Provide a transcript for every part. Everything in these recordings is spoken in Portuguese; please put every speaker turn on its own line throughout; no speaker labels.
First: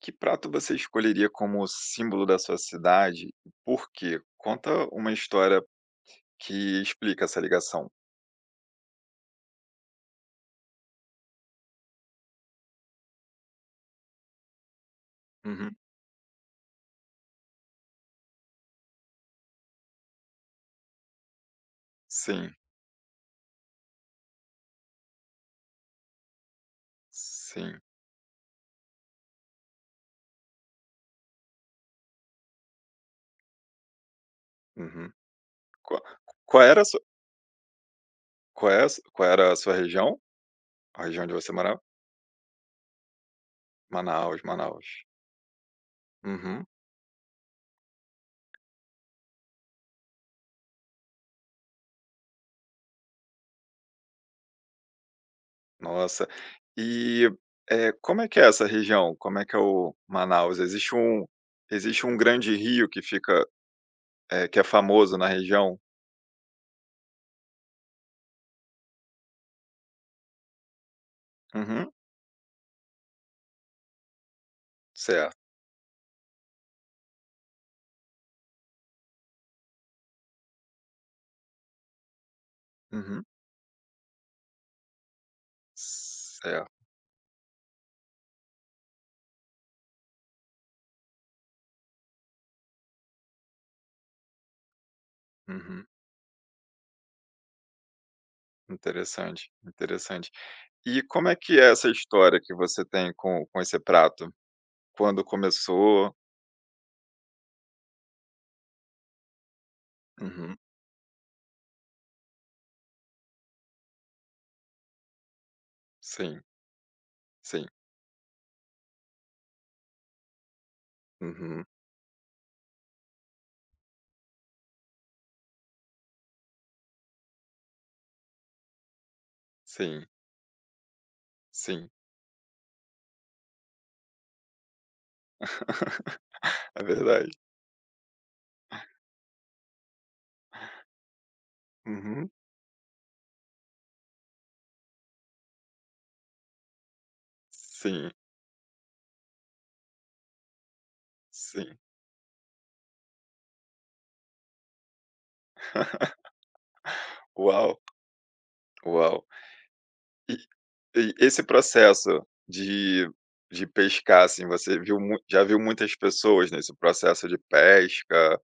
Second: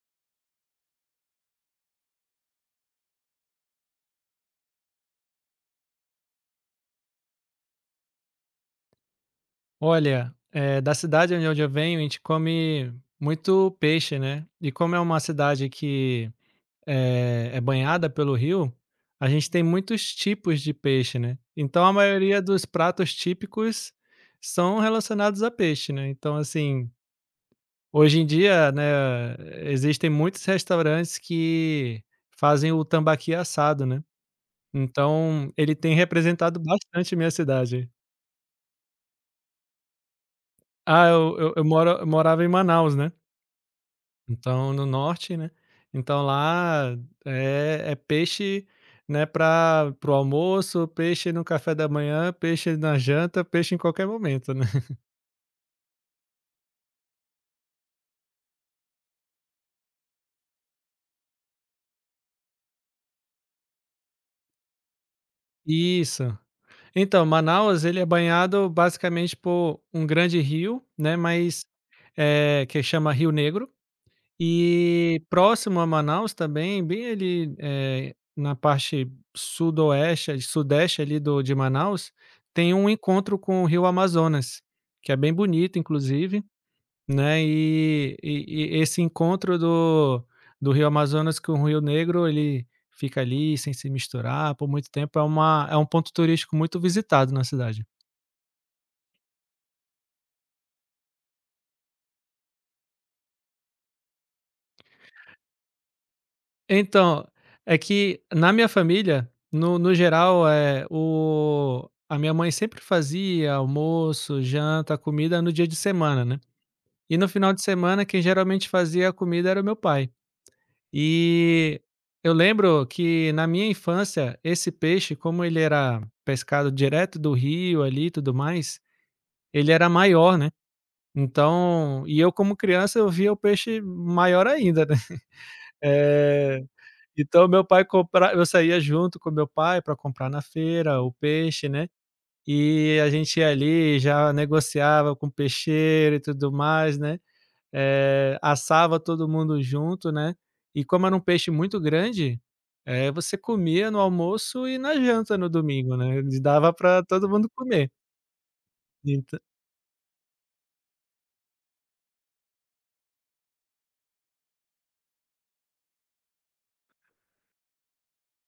Que prato você escolheria como símbolo da sua cidade e por quê? Conta uma história que explica essa ligação.
Olha, da cidade onde eu venho, a gente come muito peixe, né. E como é uma cidade
Uhum.
que, é banhada pelo rio, a gente tem muitos tipos de peixe, né. Então a maioria
Sim,
dos pratos típicos são relacionados a peixe, né. Então, assim,
sim.
hoje em dia, né, existem muitos restaurantes que fazem o tambaqui assado, né.
Uhum.
Então ele tem
Qua
representado
qual era a sua
bastante minha cidade.
Qual era a sua região? A
Ah,
região onde
eu
você
eu eu
morava?
moro eu morava em Manaus, né.
Manaus,
Então, no
Manaus.
norte, né, então
Uhum.
lá é peixe, né, para o almoço, peixe no café da manhã, peixe na janta, peixe em qualquer momento, né.
Nossa. E, como é que é essa região? Como é que é o Manaus? Existe um grande rio que fica, que é famoso na região?
Isso. Então, Manaus, ele é banhado basicamente por um grande rio, né, mas
Uhum.
é que chama Rio Negro. E
Certo.
próximo a Manaus também, bem ali, na parte sudoeste sudeste ali do de Manaus, tem um
Uhum.
encontro com o rio Amazonas, que é bem bonito inclusive,
Certo.
né, e esse encontro do rio Amazonas com o Rio Negro, ele fica ali sem se misturar por muito tempo, é uma é
Uhum.
um ponto turístico muito visitado na cidade.
Interessante, interessante. E como é que é essa história que você tem com esse prato? Quando começou?
Então, é que na minha família, no geral,
Uhum.
é o a minha mãe sempre fazia almoço, janta, comida no dia de semana, né.
Sim,
E no final de
sim.
semana quem geralmente fazia a comida era o meu pai.
Uhum.
E eu lembro que na minha infância esse peixe, como ele era pescado direto do rio ali e tudo mais, ele era
Sim,
maior, né.
sim.
Então e eu como criança eu via o peixe maior ainda, né. Eh
É verdade.
então meu pai compra eu saía junto com meu pai para comprar na feira o peixe, né,
Uhum.
e a gente ia ali, já negociava com o peixeiro e tudo mais, né,
Sim,
assava todo mundo junto, né, e como era um peixe
sim.
muito grande, você comia no almoço e na janta no domingo, né, dava para todo mundo
Uau,
comer.
uau.
Entã
E e esse processo de pescar, assim, você viu mui já viu muitas pessoas nesse processo de pesca?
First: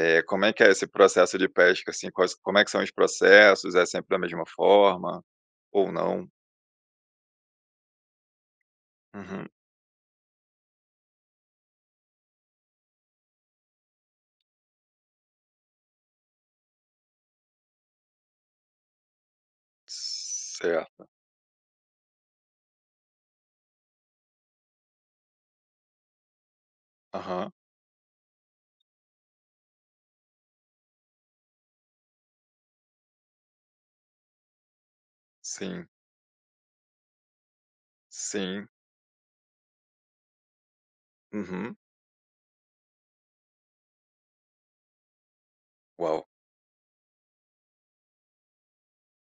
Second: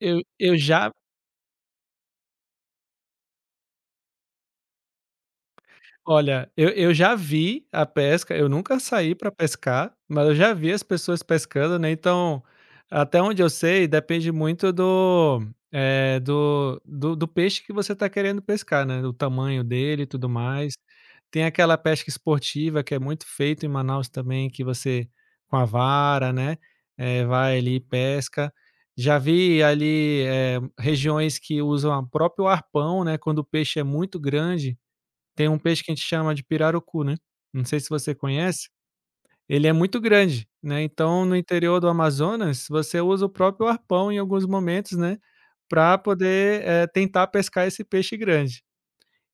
Como é
eu
que é esse
já
processo de pesca, assim? Quais Como é que são os processos? É sempre da mesma forma ou não?
Olha, eu já vi a pesca, eu nunca saí para
Uhum.
pescar, mas eu já vi as pessoas pescando, né, então, até onde eu sei, depende muito do, do do peixe que você está querendo pescar, né, o tamanho dele e tudo mais.
Certo.
Tem aquela pesca esportiva que é muito feito em Manaus também, que você com a vara, né,
Aham.
vai ali e pesca. Já vi ali, regiões que usam a próprio arpão, né, quando o peixe é muito grande, tem um peixe
Sim,
que a gente chama de pirarucu, né, não sei se você
sim.
conhece, ele é muito grande, né, então no
Uhum.
interior do Amazonas, você usa o próprio arpão em alguns momentos, né, para
Uau,
poder, tentar pescar esse peixe grande.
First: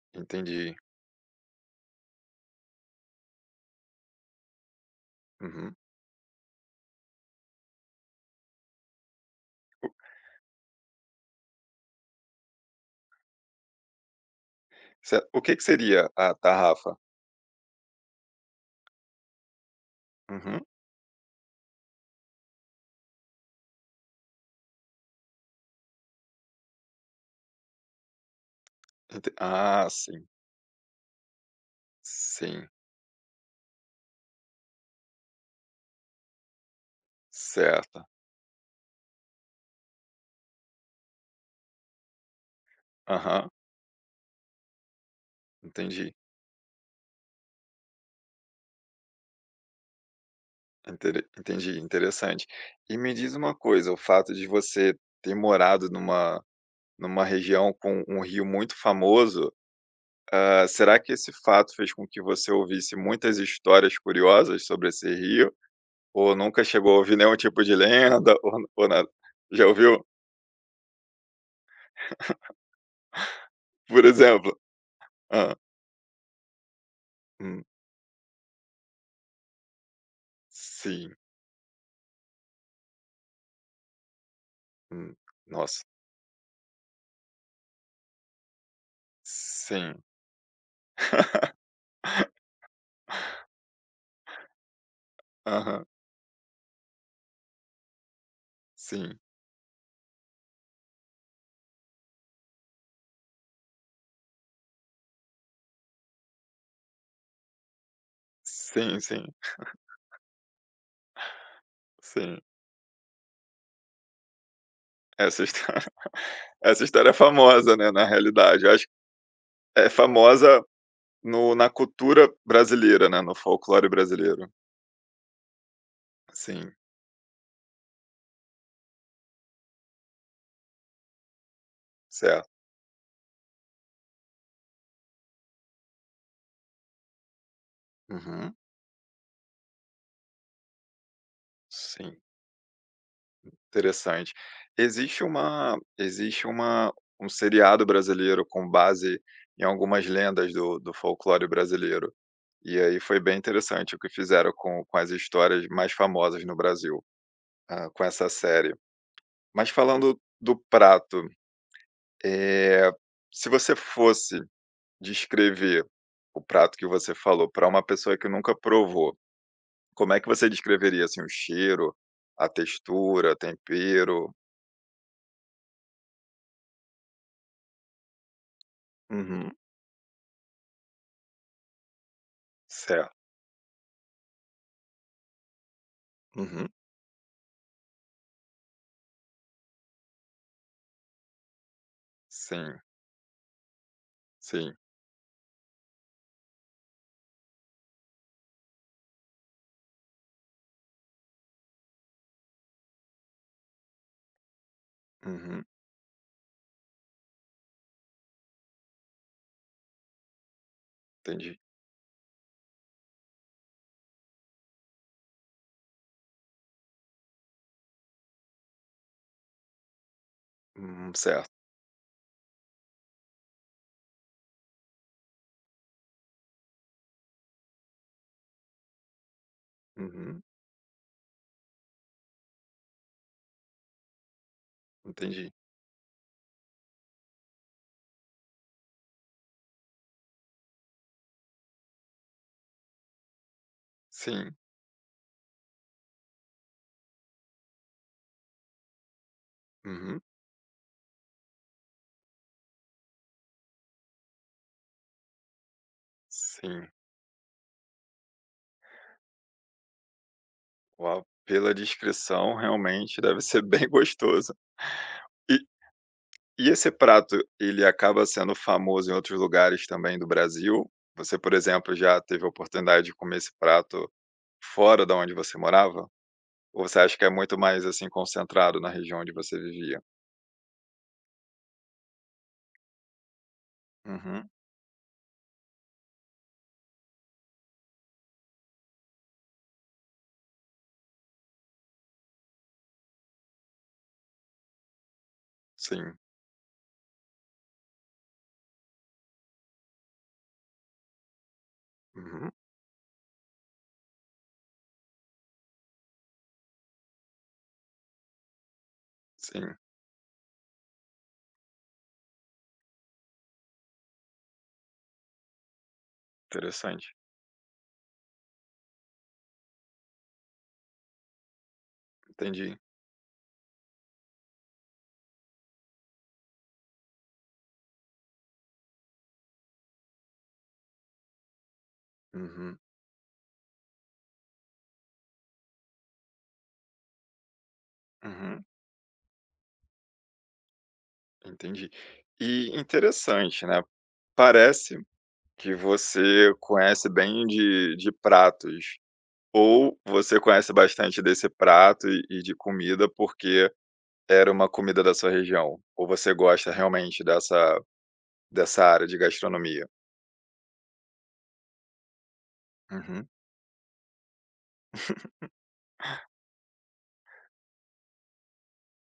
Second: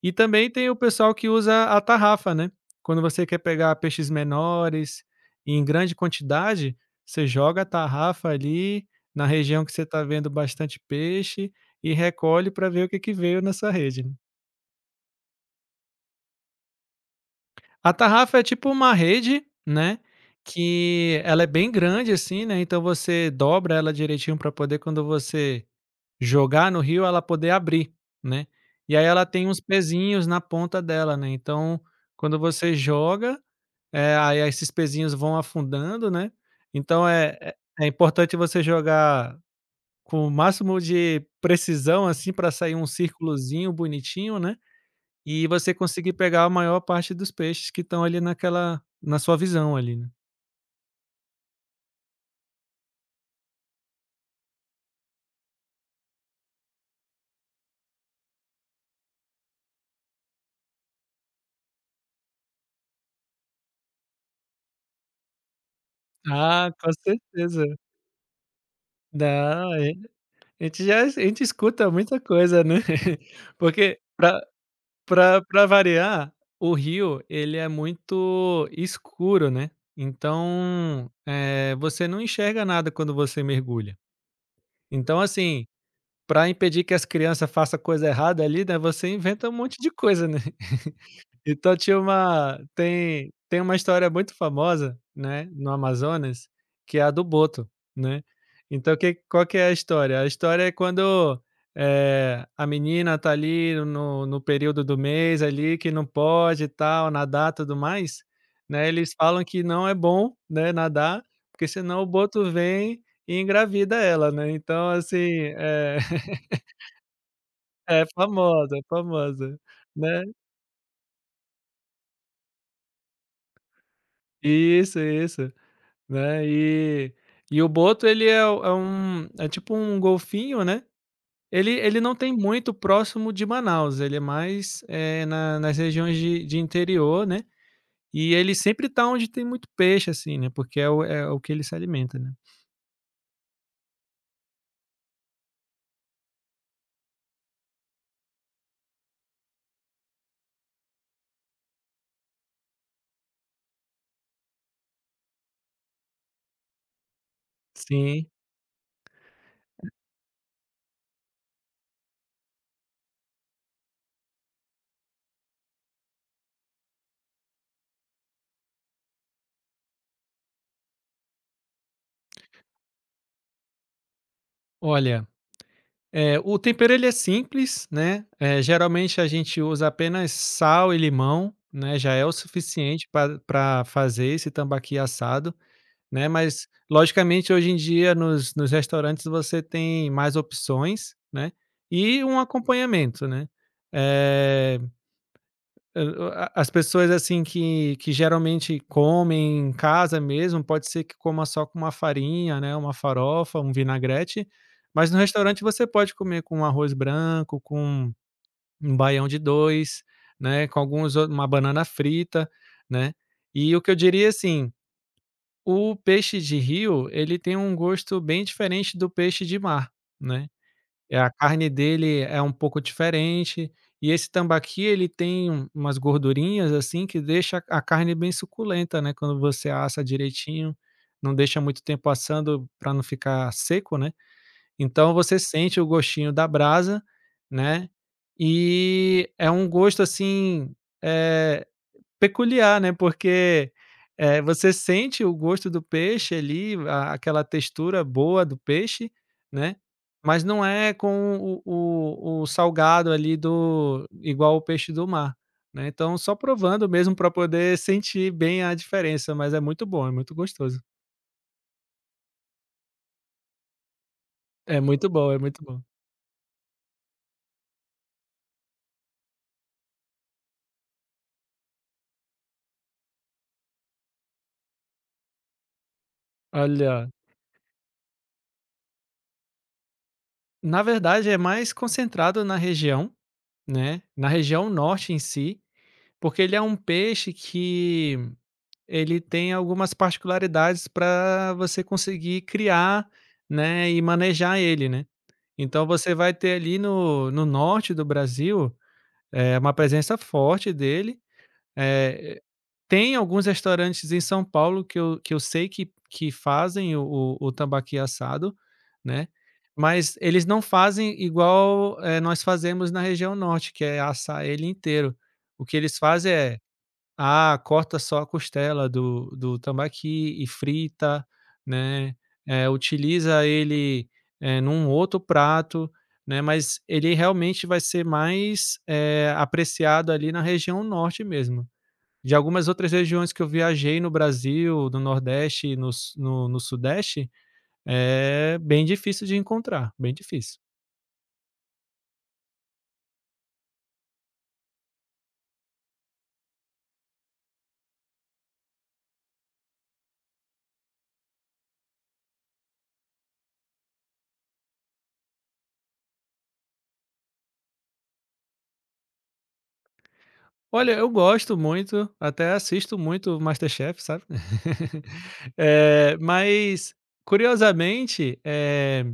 E também tem o
entendi.
pessoal que usa a tarrafa, né, quando você quer pegar peixes menores em
Uhum.
grande quantidade, você joga a tarrafa ali na região que você está vendo bastante peixe e recolhe para ver o que que veio nessa sua rede, né?
Certo, o que que seria a tarrafa?
A tarrafa é tipo uma rede, né,
Uhum.
que ela é bem grande, assim, né, então você dobra ela direitinho para poder quando você jogar no rio, ela poder abrir, né. E aí ela
Ente
tem uns
ah,
pezinhos
sim,
na ponta dela, né, então quando
sim,
você joga, aí esses pezinhos vão afundando, né, então é é
certo.
importante você jogar com o máximo de precisão, assim, para sair um
Aham,
círculozinho bonitinho, né. E você conseguir
entendi.
pegar a maior parte dos peixes que estão ali naquela na sua visão ali, né.
Intere entendi, interessante. E me diz uma coisa, o fato de você ter morado numa região com um rio muito famoso, ah, será que esse fato fez com que você ouvisse muitas histórias curiosas sobre esse rio? Ou nunca
Ah, com
chegou a ouvir nenhum tipo
certeza.
de lenda ou nada? Já
Não, é,
ouviu?
a gente já, a gente escuta muita coisa, né. Porque
Por
pra
exemplo.
pra
Hã.
pra variar, o rio ele
Hum.
é muito escuro, né, então,
Sim.
você não enxerga nada quando você mergulha.
Hum.
Então assim,
Nossa.
pra impedir que as criança faça coisa errada ali, né, você inventa um monte de
Sim.
coisa, né. Então tinha uma tem tem uma história muito famosa, né, no
Aham,
Amazonas, que é a do boto, né. Então,
sim,
que qual que é a história? A história é quando, a menina tá ali no período do mês ali, que não pode e tal, nadar e tudo mais, né,
sim,
eles
sim,
falam que não é bom, né, nadar, porque senão o
sim.
boto vem e engravida ela, né. Então assim,
Essa história
é
essa história é famosa, né, na realidade. Eu
é
acho que
famosa,
é
né.
famosa no na cultura brasileira, né, no folclore brasileiro.
Isso, isso. Né,
Sim,
e o boto ele é o é um é tipo um golfinho, né, ele não tem
certo.
muito próximo de Manaus, ele é mais, na nas regiões de interior, né, e ele
Uhum,
sempre tá onde tem muito peixe, assim, né, porque é o que ele se
sim.
alimenta, né.
Interessante. Existe uma Um seriado brasileiro com base em algumas lendas do folclore brasileiro, e aí foi bem interessante o que fizeram com as histórias mais famosas no Brasil, ah, com essa
Sim.
série. Mas falando do prato, eh, se você fosse descrever o prato que você falou para uma pessoa que nunca provou, como é que você descreveria, assim, o cheiro, a textura, tempero?
Olha, o tempero ele é simples, né, geralmente a
Uhum.
gente usa apenas sal e limão, né, já é o suficiente
Certo.
para pra fazer esse tambaqui assado. Né, mas
Uhum.
logicamente hoje em dia nos restaurantes você tem mais opções, né, e um
Sim,
acompanhamento, né.
sim.
Eh, o a as pessoas, assim, que geralmente comem em casa mesmo, pode ser que coma só com uma farinha, né, uma farofa, um vinagrete, mas no restaurante
Uhum,
você pode comer com arroz branco, com um baião de dois, né, com alguns ou uma
entendi.
banana frita, né. E o que eu diria, assim, o peixe de rio, ele tem um gosto bem diferente do peixe de mar, né. A
Certo.
carne dele é um pouco diferente, e esse tambaqui ele tem um umas gordurinhas, assim, que deixa a carne bem suculenta, né, quando você assa
Uhum,
direitinho, não deixa muito tempo assando para não ficar seco, né. Então você
entendi.
sente o gostinho da brasa, né, e é um gosto, assim, eh peculiar, né, porque,
Sim.
você sente o gosto do peixe ali, a aquela textura boa do peixe, né,
Uhum,
mas não é com o o salgado ali do igual o peixe do mar, né, então só provando
sim.
mesmo para poder sentir bem a diferença, mas é muito bom, é muito gostoso.
Uau, pela descrição, realmente deve ser bem gostoso.
É muito bom, é
E
muito bom.
e esse prato, ele acaba sendo famoso em outros lugares também do Brasil? Você, por exemplo, já teve a oportunidade de comer esse prato fora da onde você morava? Ou você
Olha,
acha que é muito mais, assim, concentrado na região onde você vivia?
na verdade é mais concentrado na região, né, na
Uhum,
região norte em si, porque ele é um peixe que ele tem algumas particularidades para você conseguir criar, né, e manejar ele, né. Então você
sim.
vai ter ali no norte do Brasil, uma presença forte dele, eh,
Uhum,
tem alguns restaurantes em São Paulo que eu sei que fazem o o tambaqui assado, né,
sim.
mas eles não fazem igual, nós fazemos na região norte, que é assar ele inteiro. O que eles fazem é
Interessante.
ah, corta só a costela do tambaqui e frita, né,
Entendi.
utiliza ele, num outro prato, né, mas ele realmente vai ser mais, apreciado ali na região norte mesmo. De algumas
Uhum,
outras regiões que eu viajei no Brasil, no nordeste e no su no no sudeste, é
uhum.
bem difícil de encontrar, bem difícil.
Entendi. E interessante, né, parece que você conhece bem de pratos, ou você conhece bastante desse prato e de comida porque era uma comida da sua região, ou você gosta realmente dessa área de gastronomia?
Olha, eu gosto muito, até assisto
Uhum,
muito MasterChef, sabe. Mas, curiosamente, eh,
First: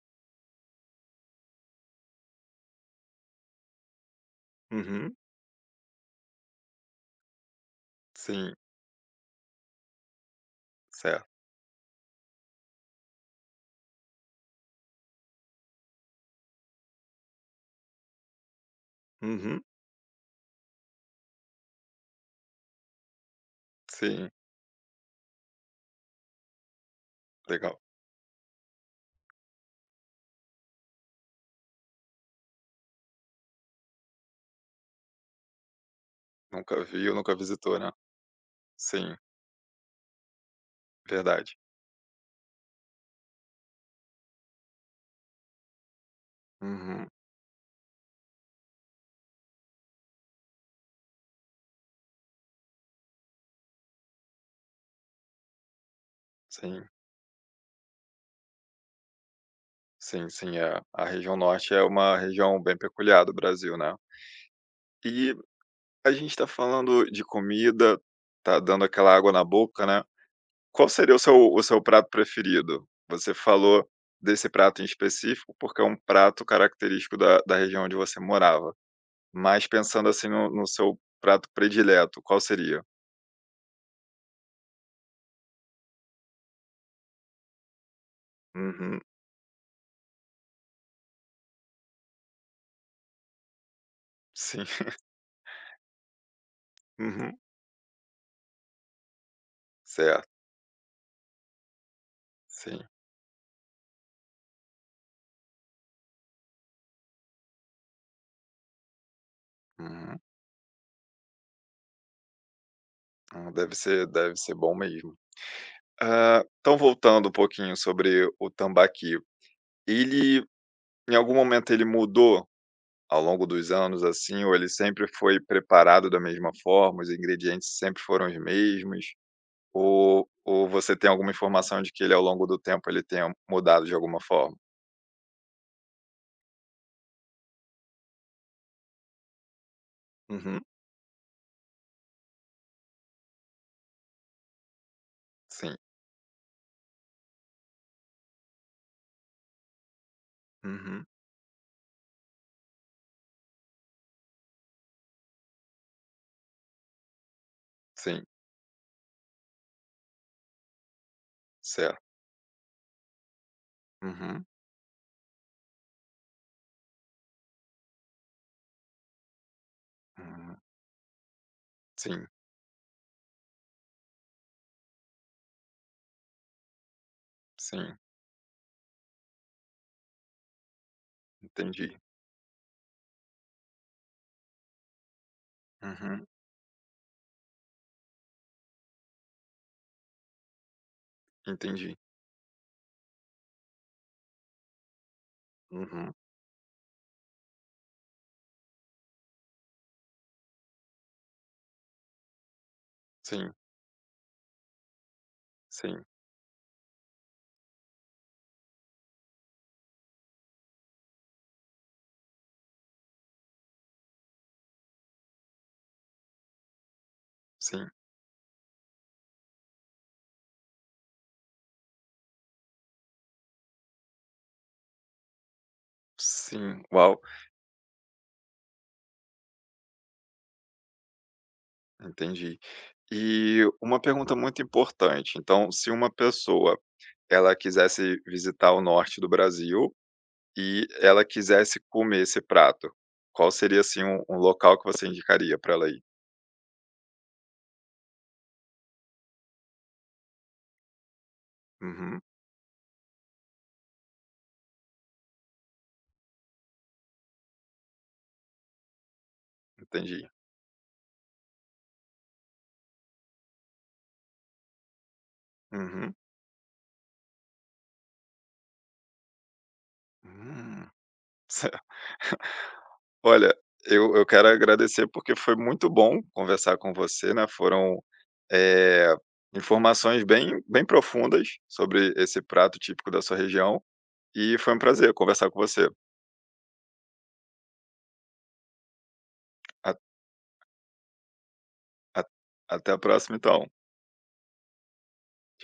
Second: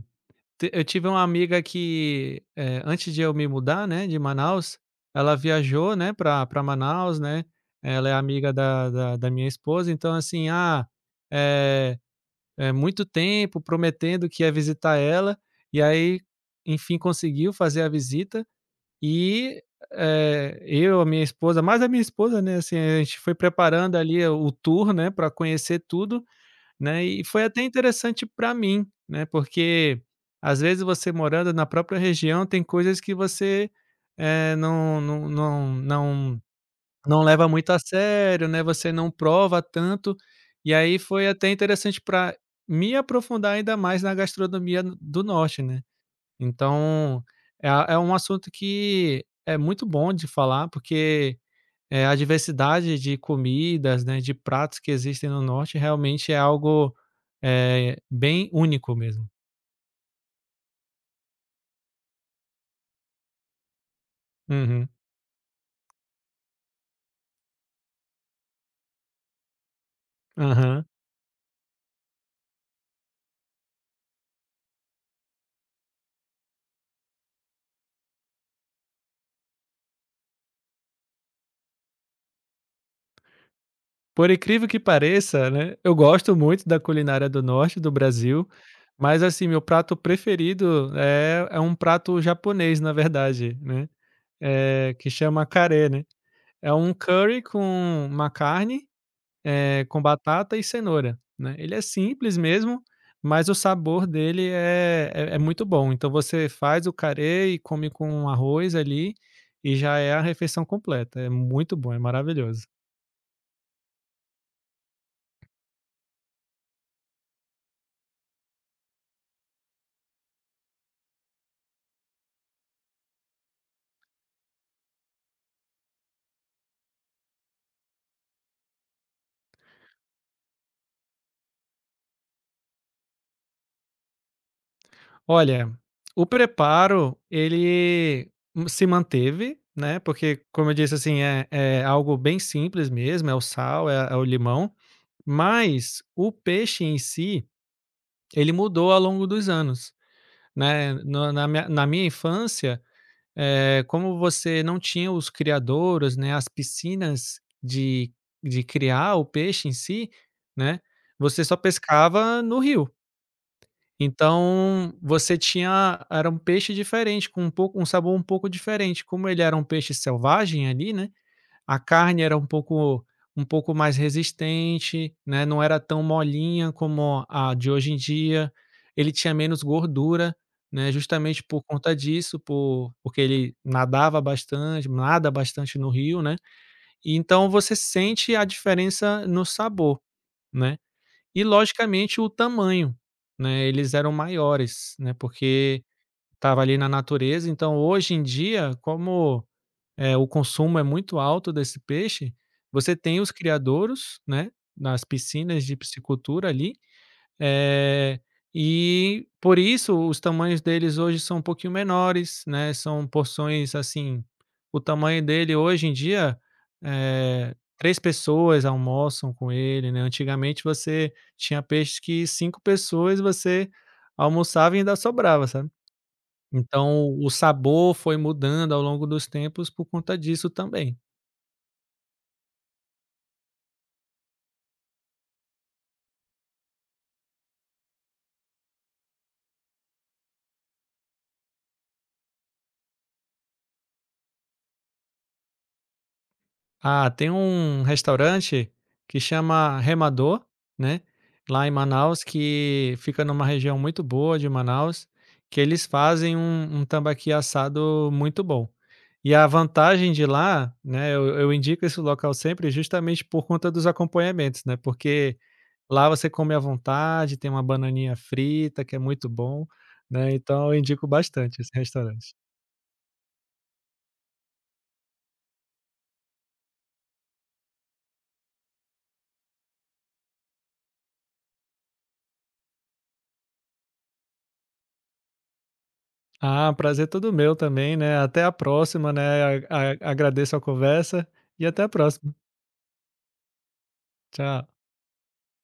te eu tive uma amiga que, antes de eu me mudar, né, de Manaus,
uhum,
ela viajou, né, para pra Manaus, né, ela é amiga
sim,
da minha esposa, então assim, ah,
certo.
eh muito tempo prometendo que ia visitar ela, e aí, enfim, conseguiu fazer a visita.
Uhum,
E, eu, a minha esposa, mais a minha esposa, né, assim, a gente foi preparando ali
sim,
o tour, né, para conhecer tudo, né, e foi até
legal.
interessante para mim, né, porque às vezes você morando na própria região tem coisas que você, eh, não não não não
Nunca viu,
não
nunca
leva muito
visitou,
a
né.
sério, né, você não
Sim,
prova tanto, e aí foi até
verdade.
interessante para me aprofundar ainda mais na gastronomia do norte, né.
Uhum,
Então, é a é um assunto que é muito bom de falar, porque, a diversidade de comidas, né, de pratos que existem no norte realmente é
sim,
algo, bem único mesmo.
sim, sim, é, a região norte é uma região bem peculiar do Brasil, né.
Uhum.
E a gente está falando de comida, tá dando aquela água na boca, né.
Aham.
Qual seria o seu prato preferido? Você falou desse prato em específico, porque é um prato característico da região onde você morava. Mas pensando, assim, no seu prato predileto, qual seria?
Por incrível que pareça, né, eu gosto muito da culinária do norte do Brasil,
Uhum,
mas, assim, meu prato preferido é um prato japonês, na verdade, né,
sim.
que chama carê, né. É um
Uhum,
curry com uma carne, com
certo,
batata e cenoura, né. Ele é simples
sim.
mesmo, mas o sabor dele é muito bom. Então você faz o carê e come com arroz ali, e já é
Uhum.
a refeição completa. É muito bom, é maravilhoso.
Ah, deve ser bom mesmo. Hã, então voltando um pouquinho sobre o tambaqui. Ele, em algum momento ele mudou ao longo dos anos, assim, ou ele sempre foi preparado da mesma forma, os ingredientes sempre foram os mesmos? Ou você tem alguma informação de que ele, ao longo do tempo, ele tenha mudado de alguma forma?
Olha, o preparo ele se manteve, né, porque
Uhum,
como eu disse, assim, é é algo bem simples mesmo, é o sal, é é o limão,
sim.
mas o peixe em si, ele mudou ao longo dos anos, né.
Uhum,
No na minha infância, como você não tinha os criadouros, né, as piscinas de
sim.
de criar o peixe em si, né, você só
Certo.
pescava no rio.
Uhum,
Então, você tinha era um peixe diferente, com um pouco um sabor um pouco diferente. Como ele era um peixe
uhum.
selvagem ali, né, a carne
Sim,
era um pouco mais resistente, né, não era tão molinha como a de
sim,
hoje em dia. Ele tinha menos gordura, né, justamente por conta
entendi.
disso, porque ele nada bastante no rio,
Uhum,
né, e então você sente a diferença no sabor, né. E
entendi.
logicamente o tamanho, né, eles eram maiores, né, porque
Uhum.
estava ali na natureza, então hoje em dia como, o consumo é muito alto desse peixe, você tem os
Sim,
criadouros, né, nas piscinas de
sim,
piscicultura ali, eh, e por isso os tamanhos deles hoje são um pouquinho menores, né, são porções assim, o tamanho dele hoje em dia,
sim,
3 pessoas almoçam com ele, né, antigamente você tinha peixes que 5 pessoas você almoçava e ainda sobrava, sabe?
sim.
Então,
Uau,
o sabor foi mudando ao longo dos tempos por conta disso também.
entendi. E uma pergunta muito importante, então, se uma pessoa ela quisesse visitar o norte do Brasil e ela quisesse comer esse prato, qual seria, assim, um local que você indicaria para ela ir?
Ah, tem um restaurante que chama Remador, né, lá em
Uhum,
Manaus, que fica numa região muito boa de Manaus, que eles fazem um tambaqui assado muito bom. E a vantagem de
entendi.
lá, né, eu indico esse local sempre justamente por conta dos acompanhamentos, né, porque lá
Uhum.
você come à vontade, tem uma bananinha frita, que é muito bom, né, então eu
Hum.
indico bastante
Ce
esse restaurante.
Olha, eu quero agradecer, porque foi muito bom conversar com você, né, foram, eh, informações bem profundas sobre esse prato típico da sua região, e foi um prazer conversar com você.
Ah, prazer todo meu também, né, até a próxima, né,
A
a agradeço a conversa e até a
a
próxima.
Até a próxima, então.
Tchau.